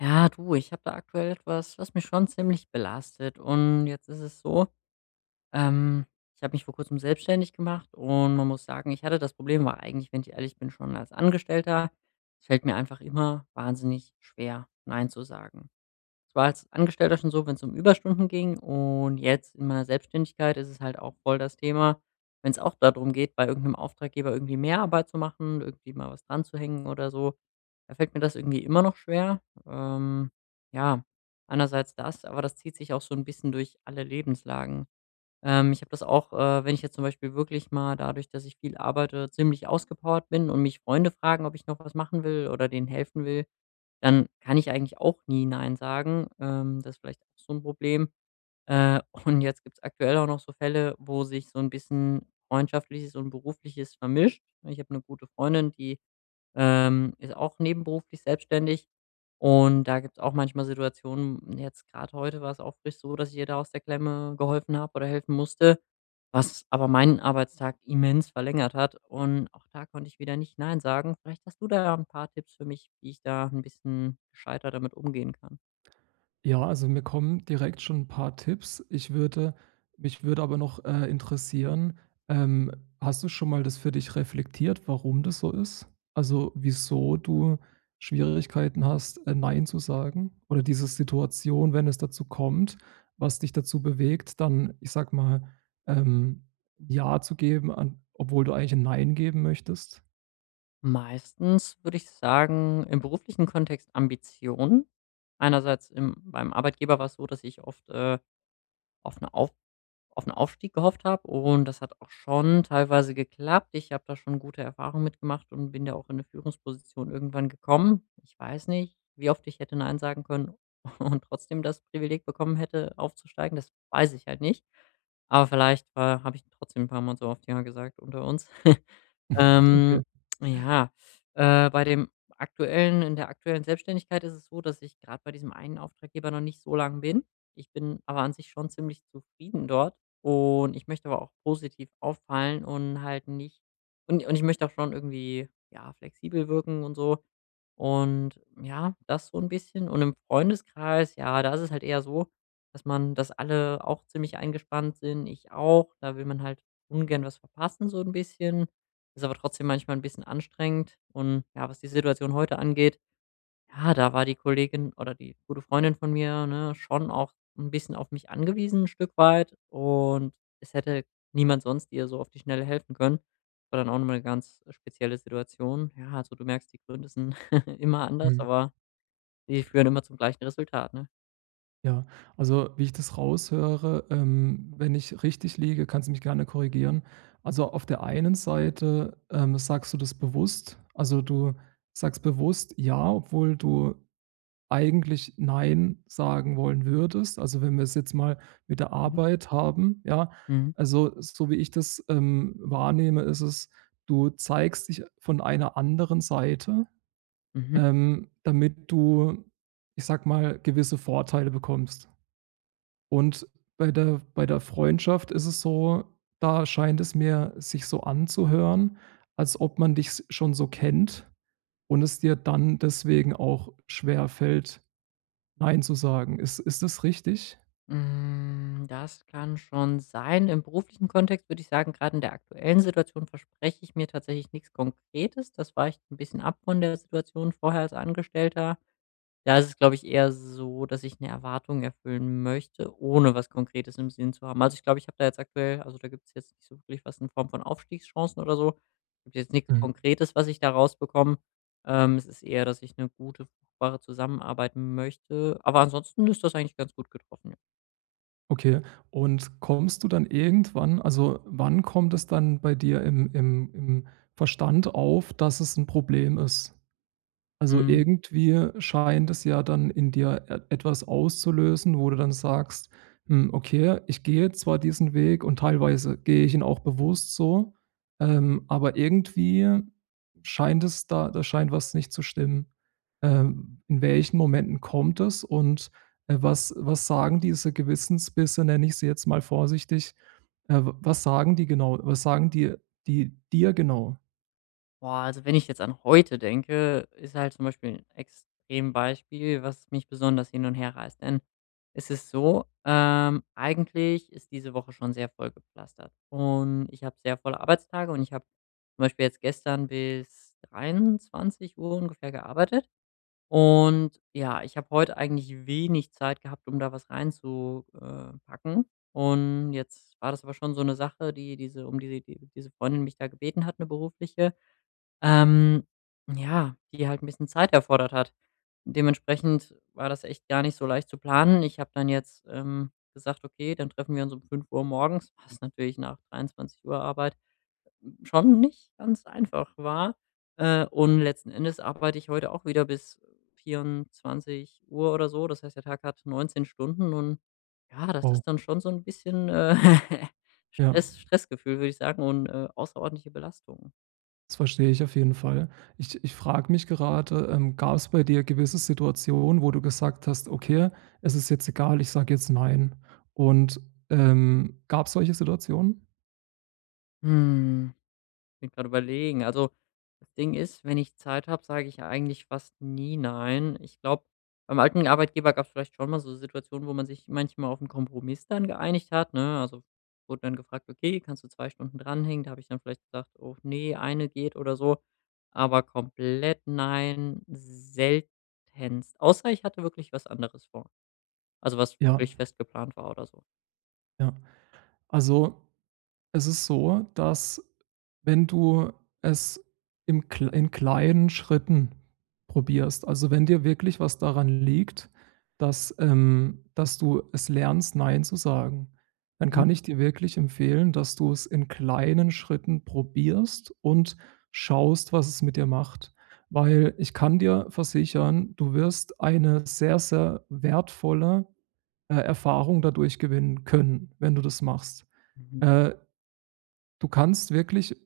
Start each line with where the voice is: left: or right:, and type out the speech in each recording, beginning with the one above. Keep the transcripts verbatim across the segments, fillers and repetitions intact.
left: Ja, du, ich habe da aktuell etwas, was mich schon ziemlich belastet. Und jetzt ist es so, ähm, ich habe mich vor kurzem selbstständig gemacht und man muss sagen, ich hatte das Problem, war eigentlich, wenn ich ehrlich bin, schon als Angestellter. Es fällt mir einfach immer wahnsinnig schwer, Nein zu sagen. Es war als Angestellter schon so, wenn es um Überstunden ging, und jetzt in meiner Selbstständigkeit ist es halt auch voll das Thema, wenn es auch darum geht, bei irgendeinem Auftraggeber irgendwie mehr Arbeit zu machen, irgendwie mal was dran zu hängen oder so. Da fällt mir das irgendwie immer noch schwer. Ähm, ja, einerseits das, aber das zieht sich auch so ein bisschen durch alle Lebenslagen. Ähm, ich habe das auch, äh, wenn ich jetzt zum Beispiel wirklich mal, dadurch, dass ich viel arbeite, ziemlich ausgepowert bin und mich Freunde fragen, ob ich noch was machen will oder denen helfen will, dann kann ich eigentlich auch nie nein sagen. Ähm, das ist vielleicht auch so ein Problem. Äh, und jetzt gibt es aktuell auch noch so Fälle, wo sich so ein bisschen Freundschaftliches und Berufliches vermischt. Ich habe eine gute Freundin, die ähm, ist auch nebenberuflich selbstständig. Und da gibt's auch manchmal Situationen, hm, jetzt gerade heute war's auch frisch so, dass ich ihr da aus der Klemme geholfen habe oder helfen musste, was aber meinen Arbeitstag immens verlängert hat. Und auch da konnte ich wieder nicht nein sagen. Vielleicht hast du da ein paar Tipps für mich, wie ich da ein bisschen gescheiter damit umgehen kann.
right: Ja, also mir kommen direkt schon ein paar Tipps. Ich würde mich würde aber noch, äh, interessieren, ähm, hast du schon mal das für dich reflektiert, warum das so ist? Also, wieso du Schwierigkeiten hast, äh, nein zu sagen oder diese Situation, wenn es dazu kommt, was dich dazu bewegt, dann, ich sag mal, ähm, ja zu geben an obwohl du eigentlich 'n Nein geben möchtest?
left: Meistens würde ich sagen, im beruflichen Kontext Ambition. Einerseits im beim Arbeitgeber war es so, dass ich oft, äh, auf eine auf auf 'n Aufstieg gehofft habe und das hat auch schon teilweise geklappt. Ich habe da schon gute Erfahrungen mitgemacht und bin da auch in 'ne Führungsposition irgendwann gekommen. Ich weiß nicht, wie oft ich hätte nein sagen können und trotzdem das Privileg bekommen hätte, aufzusteigen. Das weiß ich halt nicht. Aber vielleicht war habe ich trotzdem 'n paar Mal so oft ja gesagt unter uns. Ähm,
right: Okay.
left: ja, äh, bei dem aktuellen in der aktuellen Selbstständigkeit ist es so, dass ich gerade bei diesem einen Auftraggeber noch nicht so lang bin. Ich bin aber an sich schon ziemlich zufrieden dort und ich möchte aber auch positiv auffallen und halt nicht und und ich möchte auch schon irgendwie, ja, flexibel wirken und so. Und ja, das so ein bisschen. Und im Freundeskreis, ja, da ist es halt eher so, dass man dass alle auch ziemlich eingespannt sind, ich auch. Da will man halt ungern was verpassen so ein bisschen. Ist aber trotzdem manchmal ein bisschen anstrengend, und ja, was die Situation heute angeht, ja, da war die Kollegin oder die gute Freundin von mir, ne, schon auch ein bisschen auf mich angewiesen, ein Stück weit, und es hätte niemand sonst ihr so auf die Schnelle helfen können. War dann auch noch mal 'ne ganz spezielle Situation. Ja, also, du merkst, die Gründe sind immer anders,
right: Mhm.
left: aber die führen immer zum gleichen Resultat, ne?
right: Ja, also wie ich das raushöre, ähm, wenn ich richtig liege, kannst du mich gerne korrigieren. Also auf der einen Seite, ähm, sagst du das bewusst, also du sagst bewusst ja, obwohl du eigentlich nein sagen wollen würdest. Also wenn wir es jetzt mal mit der
left: Mhm,
right: Arbeit haben, ja,
left: mhm.
right: also so wie ich das ähm, wahrnehme, ist es, du zeigst dich von einer anderen Seite,
left: Mhm.
right: ähm, damit du, ich sag mal, gewisse Vorteile bekommst. Und bei der bei der Freundschaft ist es so, da scheint es mir sich so anzuhören, als ob man dich s schon so kennt und es dir dann deswegen auch schwer fällt, „Nein“ zu sagen. Ist ist das richtig?
left: Hm, das kann schon sein. Im beruflichen Kontext würde ich sagen, gerade in der aktuellen Situation verspreche ich mir tatsächlich nichts Konkretes. Das weicht ein bisschen ab von der Situation vorher als Angestellter. Da ist es, glaube ich, eher so, dass ich eine Erwartung erfüllen möchte, ohne was Konkretes im Sinn zu haben. Also, ich glaube, ich habe da jetzt aktuell, also, da gibt es jetzt nicht so wirklich was in Form von Aufstiegschancen oder so. Gibt jetzt nichts
right: Mhm.
left: Konkretes, was ich da rausbekomme. Ähm, es ist eher, dass ich eine gute, fruchtbare Zusammenarbeit möchte. Aber ansonsten ist das eigentlich ganz gut getroffen, ja.
right: Okay. Und kommst du dann irgendwann also, wann kommt es dann bei dir im im im Verstand auf, dass es ein Problem ist? Also,
left: Mhm.
right: irgendwie scheint es ja dann in dir e etwas auszulösen, wo du dann sagst: „Hm, okay, ich gehe zwar diesen Weg und teilweise gehe ich ihn auch bewusst so, ähm, aber irgendwie scheint es da da scheint was nicht zu stimmen.“ Ähm, in welchen Momenten kommt es und, äh, was was sagen diese Gewissensbisse, nenne ich sie jetzt mal vorsichtig, äh, w was sagen die genau was sagen die die dir genau?
left: Boah, also wenn ich jetzt an heute denke, ist halt zum Beispiel 'n Extrembeispiel, was mich besonders hin und her reißt. Denn es ist so, ähm, eigentlich ist diese Woche schon sehr voll vollgepflastert und ich habe sehr volle Arbeitstage und ich habe zum Beispiel jetzt gestern bis dreiundzwanzig Uhr ungefähr gearbeitet, und ja, ich habe heute eigentlich wenig Zeit gehabt, um da was reinzupacken. Und jetzt war das aber schon so eine Sache, die diese um die die diese Freundin mich da gebeten hat, eine berufliche. Ähm, ja, die halt ein bisschen Zeit erfordert hat. Dementsprechend war das echt gar nicht so leicht zu planen. Ich habe dann jetzt, ähm, gesagt: „Okay, dann treffen wir uns um fünf Uhr morgens“, was natürlich nach dreiundzwanzig Uhr Arbeit schon nicht ganz einfach war. Äh, und letzten Endes arbeite ich heute auch wieder bis vierundzwanzig Uhr oder so. Das heißt, der Tag hat neunzehn Stunden und ja, das
right: Wow,
left: ist dann schon so ein bisschen, äh,
right: ja.
left: Stress Stressgefühl, würde ich sagen, und, äh, außerordentliche Belastung.
right: Das verstehe ich auf jeden Fall. Ich ich frage mich gerade, ähm, gab es bei dir gewisse Situationen, wo du gesagt hast: „Okay, es ist jetzt egal, ich sage jetzt nein.“ Und, ähm, gab es solche Situationen?
left: Hm. Bin gerade überlegen. Also, das Ding ist, wenn ich Zeit habe, sage ich ja eigentlich fast nie nein. Ich glaube, beim alten Arbeitgeber gab es vielleicht schon mal so Situationen, wo man sich manchmal auf einen Kompromiss dann geeinigt hat, ne? Also, wurde dann gefragt: „Okay, kannst du zwei Stunden dranhängen?“ Da habe ich dann vielleicht gesagt: „Oh nee, eine geht“ oder so. Aber komplett nein, seltenst. Außer ich hatte wirklich was anderes vor. Also, was
right: Ja,
left: wirklich fest geplant war oder so.
right: ja. Also es ist so, dass wenn du es im kl in kleinen Schritten probierst, also wenn dir wirklich was daran liegt, dass, ähm dass du es lernst, „Nein“ zu sagen, dann
left: Mhm,
right: kann ich dir wirklich empfehlen, dass du es in kleinen Schritten probierst und schaust, was es mit dir macht. Weil ich kann dir versichern, du wirst eine sehr, sehr wertvolle, äh, Erfahrung dadurch gewinnen können, wenn du das machst.
left: mhm,
right: Äh, Du kannst wirklich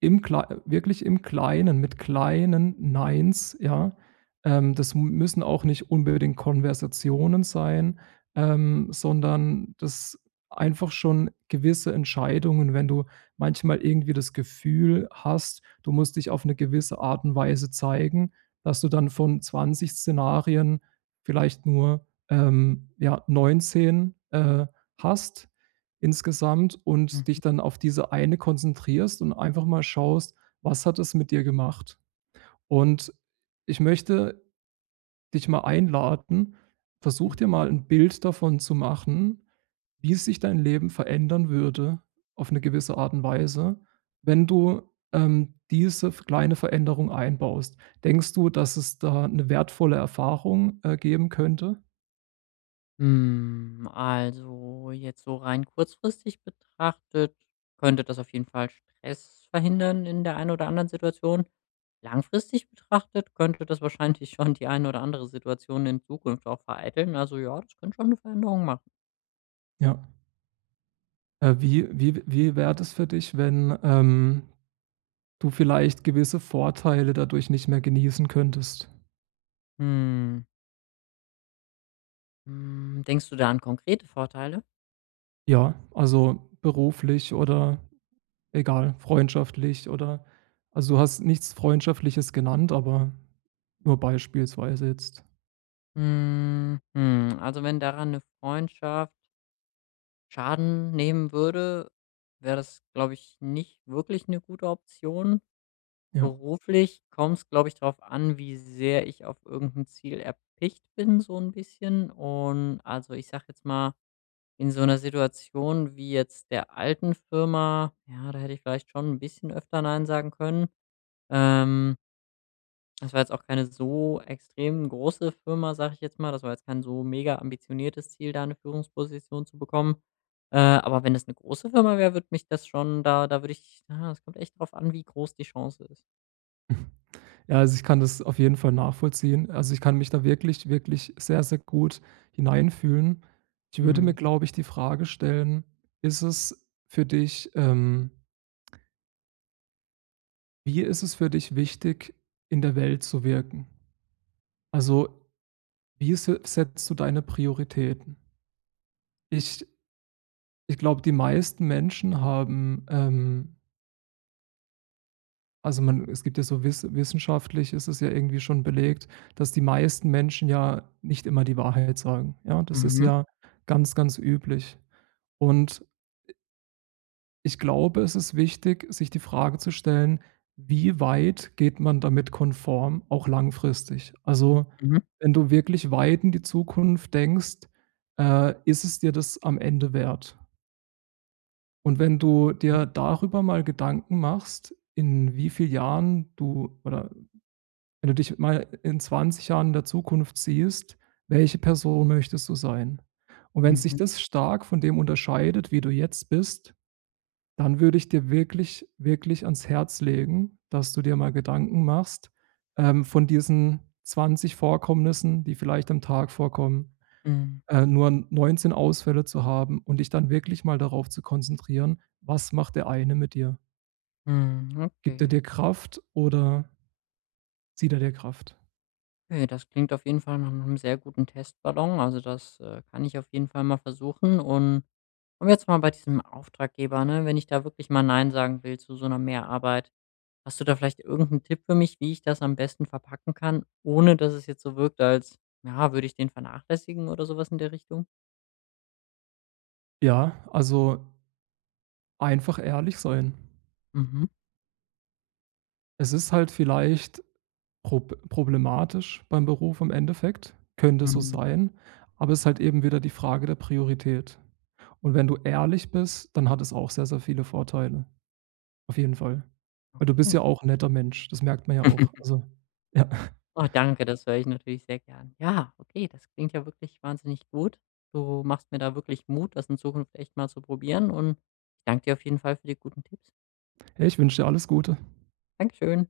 right: im Klei wirklich im Kleinen, mit kleinen Neins, ja, ähm, das müssen auch nicht unbedingt Konversationen sein, ähm, sondern das einfach schon gewisse Entscheidungen, wenn du manchmal irgendwie das Gefühl hast, du musst dich auf eine gewisse Art und Weise zeigen, dass du dann von zwanzig Szenarien vielleicht nur, ähm, ja, neunzehn, äh, hast. Insgesamt
left: mhm,
right: und dich
left: mhm.
right: dann auf diese eine konzentrierst und einfach mal schaust, was hat es mit dir gemacht? Und ich möchte dich mal einladen, versuch dir mal ein Bild davon zu machen, wie sich dein Leben verändern würde auf eine gewisse Art und Weise, wenn du, ähm, diese v kleine Veränderung einbaust. Denkst du, dass es da eine wertvolle Erfahrung, äh, geben könnte?
left: Hm, also jetzt so rein kurzfristig betrachtet, könnte das auf jeden Fall Stress verhindern in der einen oder anderen Situation. Langfristig betrachtet könnte das wahrscheinlich schon die eine oder andere Situation in Zukunft auch vereiteln. Also ja, das könnte schon 'ne Veränderung machen.
right: Ja. Äh, wie wie wie wäre das für dich, wenn, ähm du vielleicht gewisse Vorteile dadurch nicht mehr genießen könntest.
left: Hm, hm, denkst du da an konkrete Vorteile?
right: Ja, also beruflich oder egal, freundschaftlich oder also du hast nichts Freundschaftliches genannt, aber nur beispielsweise jetzt.
left: Hm, hm, also wenn daran eine Freundschaft Schaden nehmen würde, wäre das, glaube ich, nicht wirklich eine gute Option.
right: Ja.
left: Beruflich kommt es, glaube ich, darauf an, wie sehr ich auf irgendein Ziel erpicht bin, so ein bisschen. Und, also, ich sage jetzt mal, in so einer Situation wie jetzt der alten Firma, ja, da hätte ich vielleicht schon ein bisschen öfter nein sagen können. Ähm, Das war jetzt auch keine so extrem große Firma, sage ich jetzt mal. Das war jetzt kein so mega ambitioniertes Ziel, da eine Führungsposition zu bekommen. Äh, aber wenn es eine große Firma wäre, würde mich das schon, da da würde ich, ja, es kommt echt drauf an, wie groß die Chance ist.
right: Ja, also ich kann das auf jeden Fall nachvollziehen. Also ich kann mich da wirklich, wirklich sehr, sehr gut hineinfühlen. Ich würde mir, glaube ich, die Frage stellen, ist es für dich, ähm, wie ist es für dich wichtig, in der Welt zu wirken? Also wie se setzt du deine Prioritäten? Ich ich glaube, die meisten Menschen haben, ähm also man es gibt ja so wiss wissenschaftlich ist es ja irgendwie schon belegt, dass die meisten Menschen ja nicht immer die Wahrheit sagen. Ja, das ist
left: Mhm.
right: ja ganz, ganz üblich. Und ich glaube, es ist wichtig, sich die Frage zu stellen: Wie weit geht man damit konform, auch langfristig? Also,
left: Mhm.
right: wenn du wirklich weit in die Zukunft denkst, äh, ist es dir das am Ende wert? Und wenn du
left: Mhm.
right: dir darüber mal Gedanken machst, in wie vielen Jahren du oder wenn du dich mal in zwanzig Jahren in der Zukunft siehst, welche Person möchtest du sein? Und wenn sich
left: Mhm.
right: das stark von dem unterscheidet, wie du jetzt bist, dann würde ich dir wirklich, wirklich ans Herz legen, dass du dir mal Gedanken machst, ähm, von diesen zwanzig Vorkommnissen, die vielleicht am Tag vorkommen,
left: Mhm.
right: äh, nur neunzehn Ausfälle zu haben und dich dann wirklich mal darauf zu konzentrieren, was macht der eine mit dir?
left: Mhm.
right: Gibt er
left: Okay.
right: dir Kraft oder zieht er dir Kraft?
left: Okay, das klingt auf jeden Fall nach einem sehr guten Testballon. Also, das, äh, kann ich auf jeden Fall mal versuchen. Und und jetzt mal bei diesem Auftraggeber, ne, wenn ich da wirklich mal nein sagen will zu so einer Mehrarbeit, hast du da vielleicht irgendeinen Tipp für mich, wie ich das am besten verpacken kann, ohne dass es jetzt so wirkt, als, ja, würde ich den vernachlässigen oder sowas in der Richtung?
right: Ja, also einfach ehrlich sein.
left: Mhm.
right: Es ist halt vielleicht prob problematisch beim Beruf im Endeffekt, könnte so
left: Mhm.
right: sein, aber es ist halt eben wieder die Frage der Priorität. Und wenn du ehrlich bist, dann hat es auch sehr, sehr viele Vorteile. Auf jeden Fall. Weil du bist
left: Okay.
right: ja auch 'n netter Mensch, das merkt man ja auch. Also, ja.
left: Oh, danke, das höre ich natürlich sehr gern. Ja, okay, das klingt ja wirklich wahnsinnig gut. Du machst mir da wirklich Mut, das in Zukunft echt mal zu probieren, und ich danke dir auf jeden Fall für die guten Tipps.
right: Hey, ich wünsche dir alles Gute.
left: Dankeschön.